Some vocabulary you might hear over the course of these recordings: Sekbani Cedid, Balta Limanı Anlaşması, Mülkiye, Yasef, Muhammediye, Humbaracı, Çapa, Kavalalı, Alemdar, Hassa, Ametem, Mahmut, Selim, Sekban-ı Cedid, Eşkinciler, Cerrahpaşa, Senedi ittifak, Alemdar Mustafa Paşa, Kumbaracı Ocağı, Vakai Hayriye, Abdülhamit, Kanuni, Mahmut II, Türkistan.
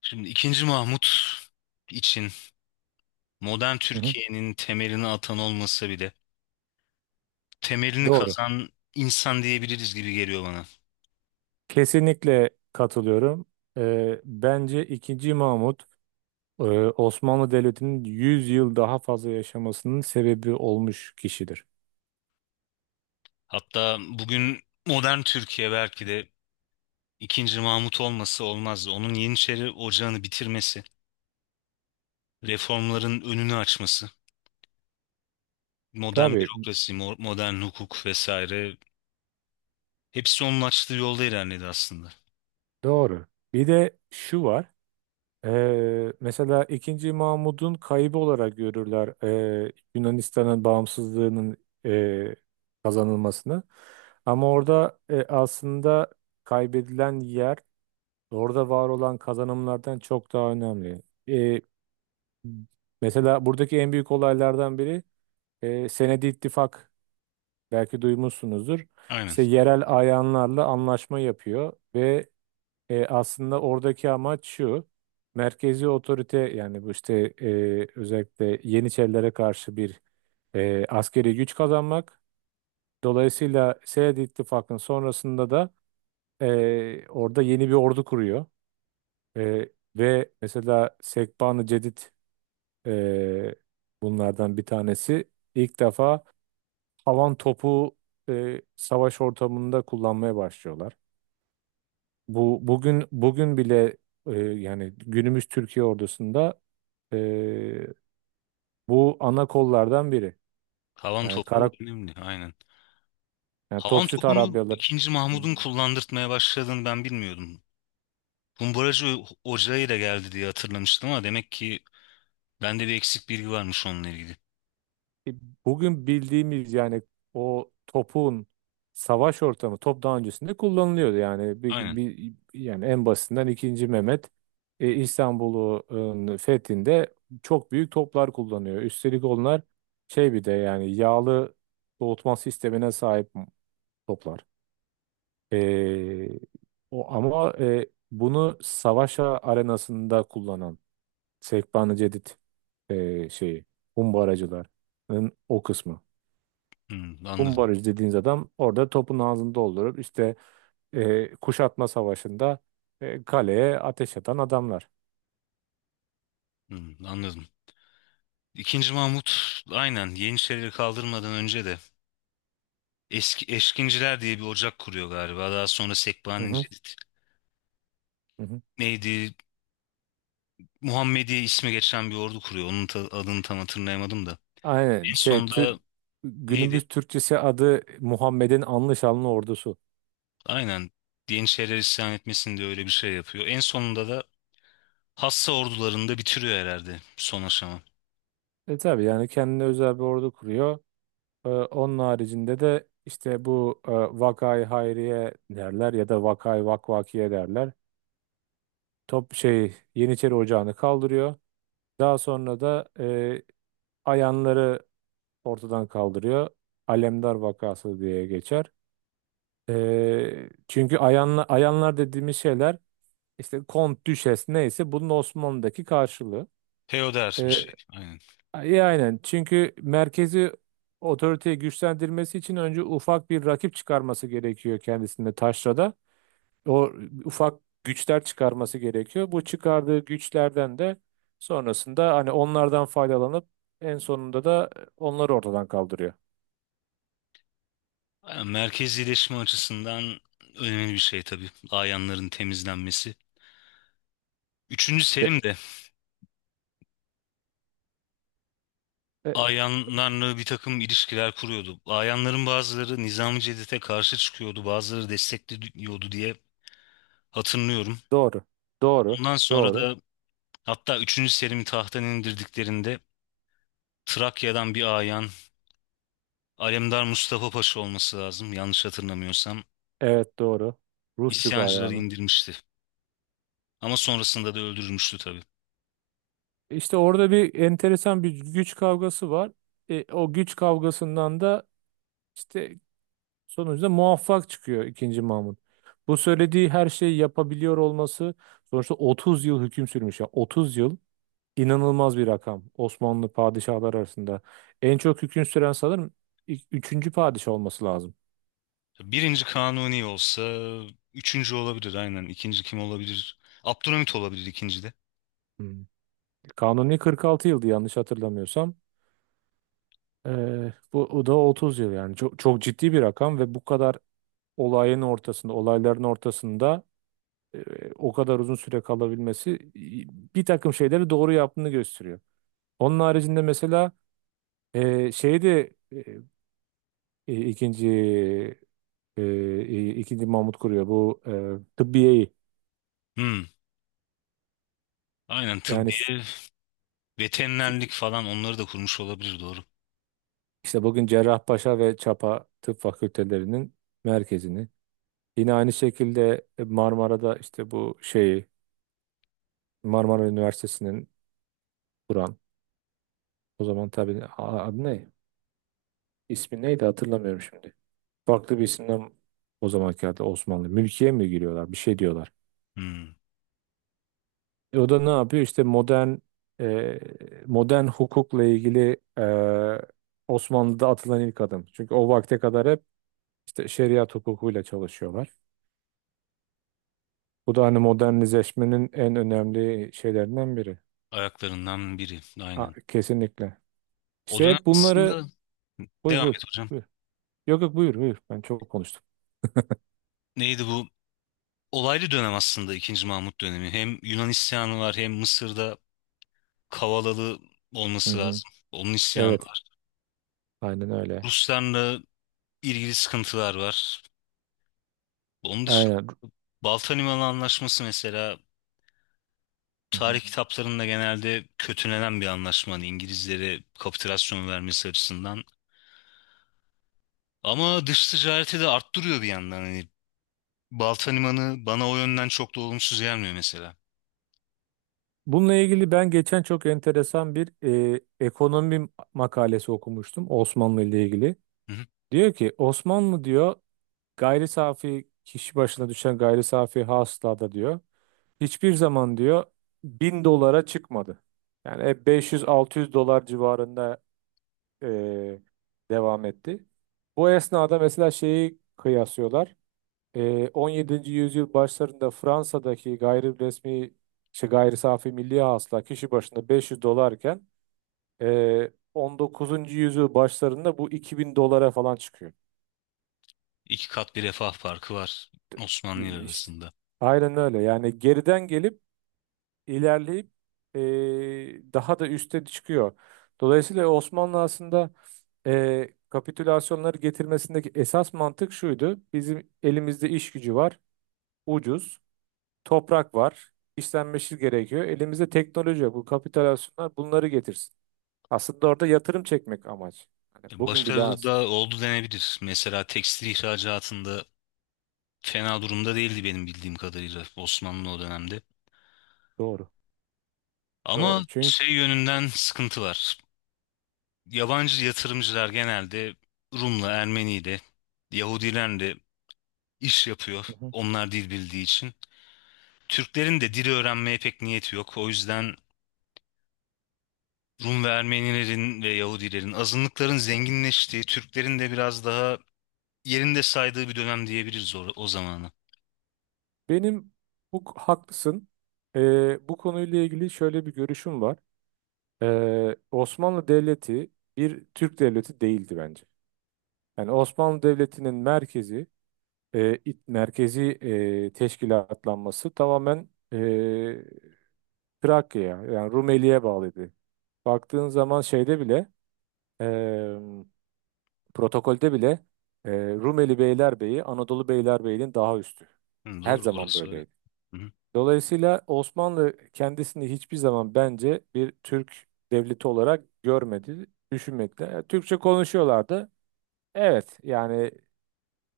Şimdi ikinci Mahmut için modern Hı hı. Türkiye'nin temelini atan olmasa bile temelini Doğru. kazan insan diyebiliriz gibi geliyor bana. Kesinlikle katılıyorum. Bence ikinci Mahmut e, Osmanlı Devleti'nin 100 yıl daha fazla yaşamasının sebebi olmuş kişidir. Hatta bugün modern Türkiye belki de ikinci Mahmut olması olmazdı. Onun Yeniçeri Ocağı'nı bitirmesi, reformların önünü açması, modern Tabii bürokrasi, modern hukuk vesaire hepsi onun açtığı yolda ilerledi aslında. doğru. Bir de şu var. Mesela ikinci Mahmud'un kaybı olarak görürler Yunanistan'ın bağımsızlığının e, kazanılmasını. Ama orada aslında kaybedilen yer orada var olan kazanımlardan çok daha önemli. E, Mesela buradaki en büyük olaylardan biri Senedi ittifak belki duymuşsunuzdur. Aynen. İşte yerel ayanlarla anlaşma yapıyor ve aslında oradaki amaç şu. Merkezi otorite yani bu işte özellikle Yeniçerilere karşı bir askeri güç kazanmak. Dolayısıyla Senedi ittifakın sonrasında da orada yeni bir ordu kuruyor. E, ve mesela Sekban-ı Cedid, Ee, bunlardan bir tanesi ilk defa havan topu savaş ortamında kullanmaya başlıyorlar. Bu bugün bile yani günümüz Türkiye ordusunda e, bu ana kollardan biri. Havan Yani topu kara, önemli, aynen. yani Havan topçu topunu tarabyaları. ikinci Mahmud'un kullandırtmaya başladığını ben bilmiyordum. Kumbaracı Ocağı ile geldi diye hatırlamıştım ama demek ki bende bir eksik bilgi varmış onunla ilgili. E, Bugün bildiğimiz yani o topun savaş ortamı top daha öncesinde kullanılıyordu yani Aynen. Yani en basitinden ikinci Mehmet İstanbul'un fethinde çok büyük toplar kullanıyor. Üstelik onlar şey bir de yani yağlı soğutma sistemine sahip toplar. E, o ama bunu savaş arenasında kullanan Sekban-ı Cedid, şeyi Humbaracıların o kısmı. Hmm, anladım. Umbaraj dediğiniz adam orada topun ağzını doldurup işte kuşatma savaşında kaleye ateş atan adamlar. Hmm, anladım. İkinci Mahmut aynen Yeniçerileri kaldırmadan önce de eski Eşkinciler diye bir ocak kuruyor galiba. Daha sonra Hı Sekbani hı, Cedid hı hı. neydi? Muhammediye ismi geçen bir ordu kuruyor. Onun adını tam hatırlayamadım da. Aynen En şey, sonunda neydi? günümüz Türkçesi adı Muhammed'in anlı şanlı ordusu. Aynen, Yeniçeriler isyan etmesin diye öyle bir şey yapıyor. En sonunda da Hassa ordularını da bitiriyor herhalde son aşama. Tabii yani kendine özel bir ordu kuruyor. Onun haricinde de işte bu Vakai Hayriye derler ya da Vakai Vakvakiye derler. Top şey Yeniçeri Ocağı'nı kaldırıyor. Daha sonra da ayanları ortadan kaldırıyor. Alemdar vakası diye geçer. Çünkü ayanlar dediğimiz şeyler işte kont, düşes, neyse bunun Osmanlı'daki karşılığı. Feodal bir Ee, şey. Aynen. iyi aynen, çünkü merkezi otoriteyi güçlendirmesi için önce ufak bir rakip çıkarması gerekiyor kendisinde taşrada. O ufak güçler çıkarması gerekiyor. Bu çıkardığı güçlerden de sonrasında hani onlardan faydalanıp en sonunda da onları ortadan kaldırıyor. Aynen. Merkezileşme açısından önemli bir şey tabii. Ayanların temizlenmesi. Üçüncü İşte Selim de e, ayanlarla bir takım ilişkiler kuruyordu. Ayanların bazıları Nizami Cedid'e karşı çıkıyordu, bazıları destekliyordu diye hatırlıyorum. Doğru. Doğru. Ondan sonra Doğru. da hatta üçüncü Selim'i tahttan indirdiklerinde Trakya'dan bir ayan, Alemdar Mustafa Paşa olması lazım yanlış hatırlamıyorsam, Evet, doğru. Rusçuk isyancıları ayağını. indirmişti. Ama sonrasında da öldürülmüştü tabii. İşte orada bir enteresan bir güç kavgası var. O güç kavgasından da işte sonuçta muvaffak çıkıyor ikinci Mahmut. Bu söylediği her şeyi yapabiliyor olması, sonuçta 30 yıl hüküm sürmüş. Ya 30 yıl inanılmaz bir rakam Osmanlı padişahlar arasında. En çok hüküm süren sanırım üçüncü padişah olması lazım. Birinci Kanuni olsa üçüncü olabilir aynen. İkinci kim olabilir? Abdülhamit olabilir ikinci de. Hmm. Kanuni 46 yıldı yanlış hatırlamıyorsam. Bu o da 30 yıl, yani çok çok ciddi bir rakam ve bu kadar olayın ortasında, olayların ortasında o kadar uzun süre kalabilmesi bir takım şeyleri doğru yaptığını gösteriyor. Onun haricinde mesela şey de e, ikinci ikinci Mahmut kuruyor bu tıbbiyeyi Hmm. Aynen yani, tıbbiye, veterinerlik falan onları da kurmuş olabilir, doğru. işte bugün Cerrahpaşa ve Çapa Tıp Fakültelerinin merkezini, yine aynı şekilde Marmara'da işte bu şeyi Marmara Üniversitesi'nin Kur'an. O zaman tabii adı ne? İsmi neydi hatırlamıyorum şimdi. Farklı bir isimden, o zamanki halde Osmanlı. Mülkiye mi giriyorlar? Bir şey diyorlar. Hmm. O da ne yapıyor? İşte modern e, modern hukukla ilgili Osmanlı'da atılan ilk adım. Çünkü o vakte kadar hep işte şeriat hukukuyla çalışıyorlar. Bu da hani modernizeşmenin en önemli şeylerinden biri. Ayaklarından biri A- aynen. kesinlikle. O İşte dönem hep bunları, aslında buyur devam buyur et hocam. buyur. Yok yok, buyur buyur. Ben çok konuştum. Neydi bu? Olaylı dönem aslında ikinci Mahmut dönemi. Hem Yunan isyanı var hem Mısır'da Kavalalı Hı olması hı. lazım. Onun isyanı Evet. var. Aynen öyle. Ruslarla ilgili sıkıntılar var. Onun dışında Aynen. Balta Limanı Anlaşması mesela Hı tarih hı. kitaplarında genelde kötülenen bir anlaşma. Hani İngilizlere kapitülasyon vermesi açısından. Ama dış ticareti de arttırıyor bir yandan. Hani Balta Limanı bana o yönden çok da olumsuz gelmiyor mesela. Bununla ilgili ben geçen çok enteresan bir ekonomi makalesi okumuştum Osmanlı ile ilgili. Hı hı. Diyor ki Osmanlı, diyor, gayri safi kişi başına düşen gayri safi hasılada diyor hiçbir zaman, diyor, 1.000 dolara çıkmadı. Yani hep 500-600 dolar civarında e, devam etti. Bu esnada mesela şeyi kıyaslıyorlar. 17. yüzyıl başlarında Fransa'daki gayri resmi şey, gayri safi milli hasıla kişi başına 500 dolarken, 19. yüzyıl başlarında bu 2.000 dolara falan çıkıyor. İki kat bir refah farkı var Osmanlı ile İşte. arasında. Aynen öyle. Yani geriden gelip ilerleyip daha da üste çıkıyor. Dolayısıyla Osmanlı aslında kapitülasyonları getirmesindeki esas mantık şuydu. Bizim elimizde iş gücü var, ucuz. Toprak var. İşlenmesi gerekiyor. Elimizde teknoloji yok. Bu kapitülasyonlar bunları getirsin. Aslında orada yatırım çekmek amaç. Hani Hı. bugün bile Başarılı az. da oldu denebilir. Mesela tekstil ihracatında fena durumda değildi benim bildiğim kadarıyla Osmanlı o dönemde. Doğru. Ama Doğru. Çünkü. şey yönünden sıkıntı var. Yabancı yatırımcılar genelde Rum'la, Ermeni'yle, Yahudilerle iş yapıyor. Hı hı. Onlar dil bildiği için. Türklerin de dili öğrenmeye pek niyeti yok. O yüzden Rum ve Ermenilerin ve Yahudilerin, azınlıkların zenginleştiği, Türklerin de biraz daha yerinde saydığı bir dönem diyebiliriz o zamanı. Benim, bu haklısın. Bu konuyla ilgili şöyle bir görüşüm var. Osmanlı Devleti bir Türk devleti değildi bence. Yani Osmanlı Devleti'nin merkezi teşkilatlanması tamamen Trakya, yani Rumeli'ye bağlıydı. Baktığın zaman şeyde bile, eee, protokolde bile, Rumeli Beylerbeyi Anadolu Beylerbeyi'nin daha üstü. Hı, Her doğru, zaman orası öyle. böyleydi. Hı hı. Dolayısıyla Osmanlı kendisini hiçbir zaman, bence, bir Türk devleti olarak görmedi, düşünmedi. Türkçe konuşuyorlardı. Evet, yani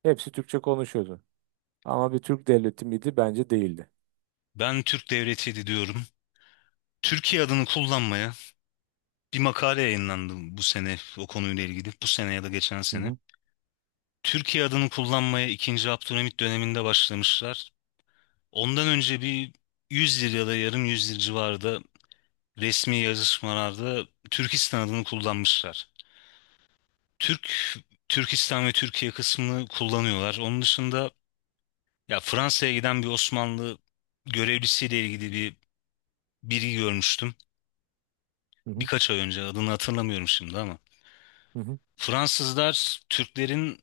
hepsi Türkçe konuşuyordu. Ama bir Türk devleti miydi? Bence değildi. Ben Türk Devleti'ydi diyorum. Türkiye adını kullanmaya bir makale yayınlandı bu sene o konuyla ilgili. Bu sene ya da geçen Hı sene. hı, Türkiye adını kullanmaya ikinci Abdülhamit döneminde başlamışlar. Ondan önce bir 100 yıl ya da yarım yüzyıl civarında resmi yazışmalarda Türkistan adını kullanmışlar. Türk, Türkistan ve Türkiye kısmını kullanıyorlar. Onun dışında ya Fransa'ya giden bir Osmanlı görevlisiyle ilgili bir bilgi görmüştüm. hı hı, Birkaç ay önce, adını hatırlamıyorum şimdi ama. hı hı, Fransızlar Türklerin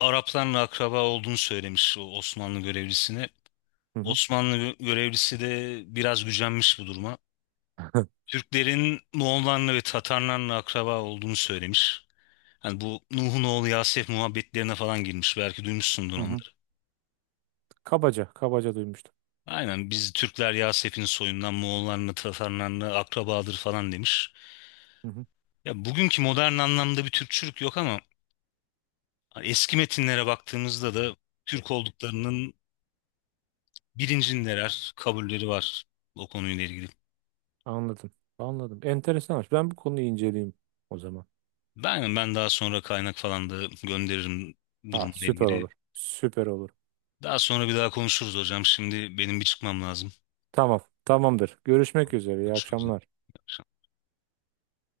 Araplarla akraba olduğunu söylemiş o Osmanlı görevlisine. hı hı, Osmanlı görevlisi de biraz gücenmiş bu duruma. Türklerin Moğollarla ve Tatarlarla akraba olduğunu söylemiş. Hani bu Nuh'un oğlu Yasef muhabbetlerine falan girmiş. Belki duymuşsundur hı hı. onları. Kabaca, kabaca duymuştum. Aynen, biz Türkler Yasef'in soyundan Moğollarla Tatarlarla akrabadır falan demiş. Hı hı. Ya bugünkü modern anlamda bir Türkçülük yok ama eski metinlere baktığımızda da Türk olduklarının bilincindeler, kabulleri var o konuyla ilgili. Anladım. Anladım. Enteresanmış. Ben bu konuyu inceleyeyim o zaman. Ben daha sonra kaynak falan da gönderirim Ha, durumla süper ilgili. olur. Süper olur. Daha sonra bir daha konuşuruz hocam. Şimdi benim bir çıkmam lazım. Tamam. Tamamdır. Görüşmek üzere. İyi Görüşmek üzere. akşamlar. İyi akşamlar.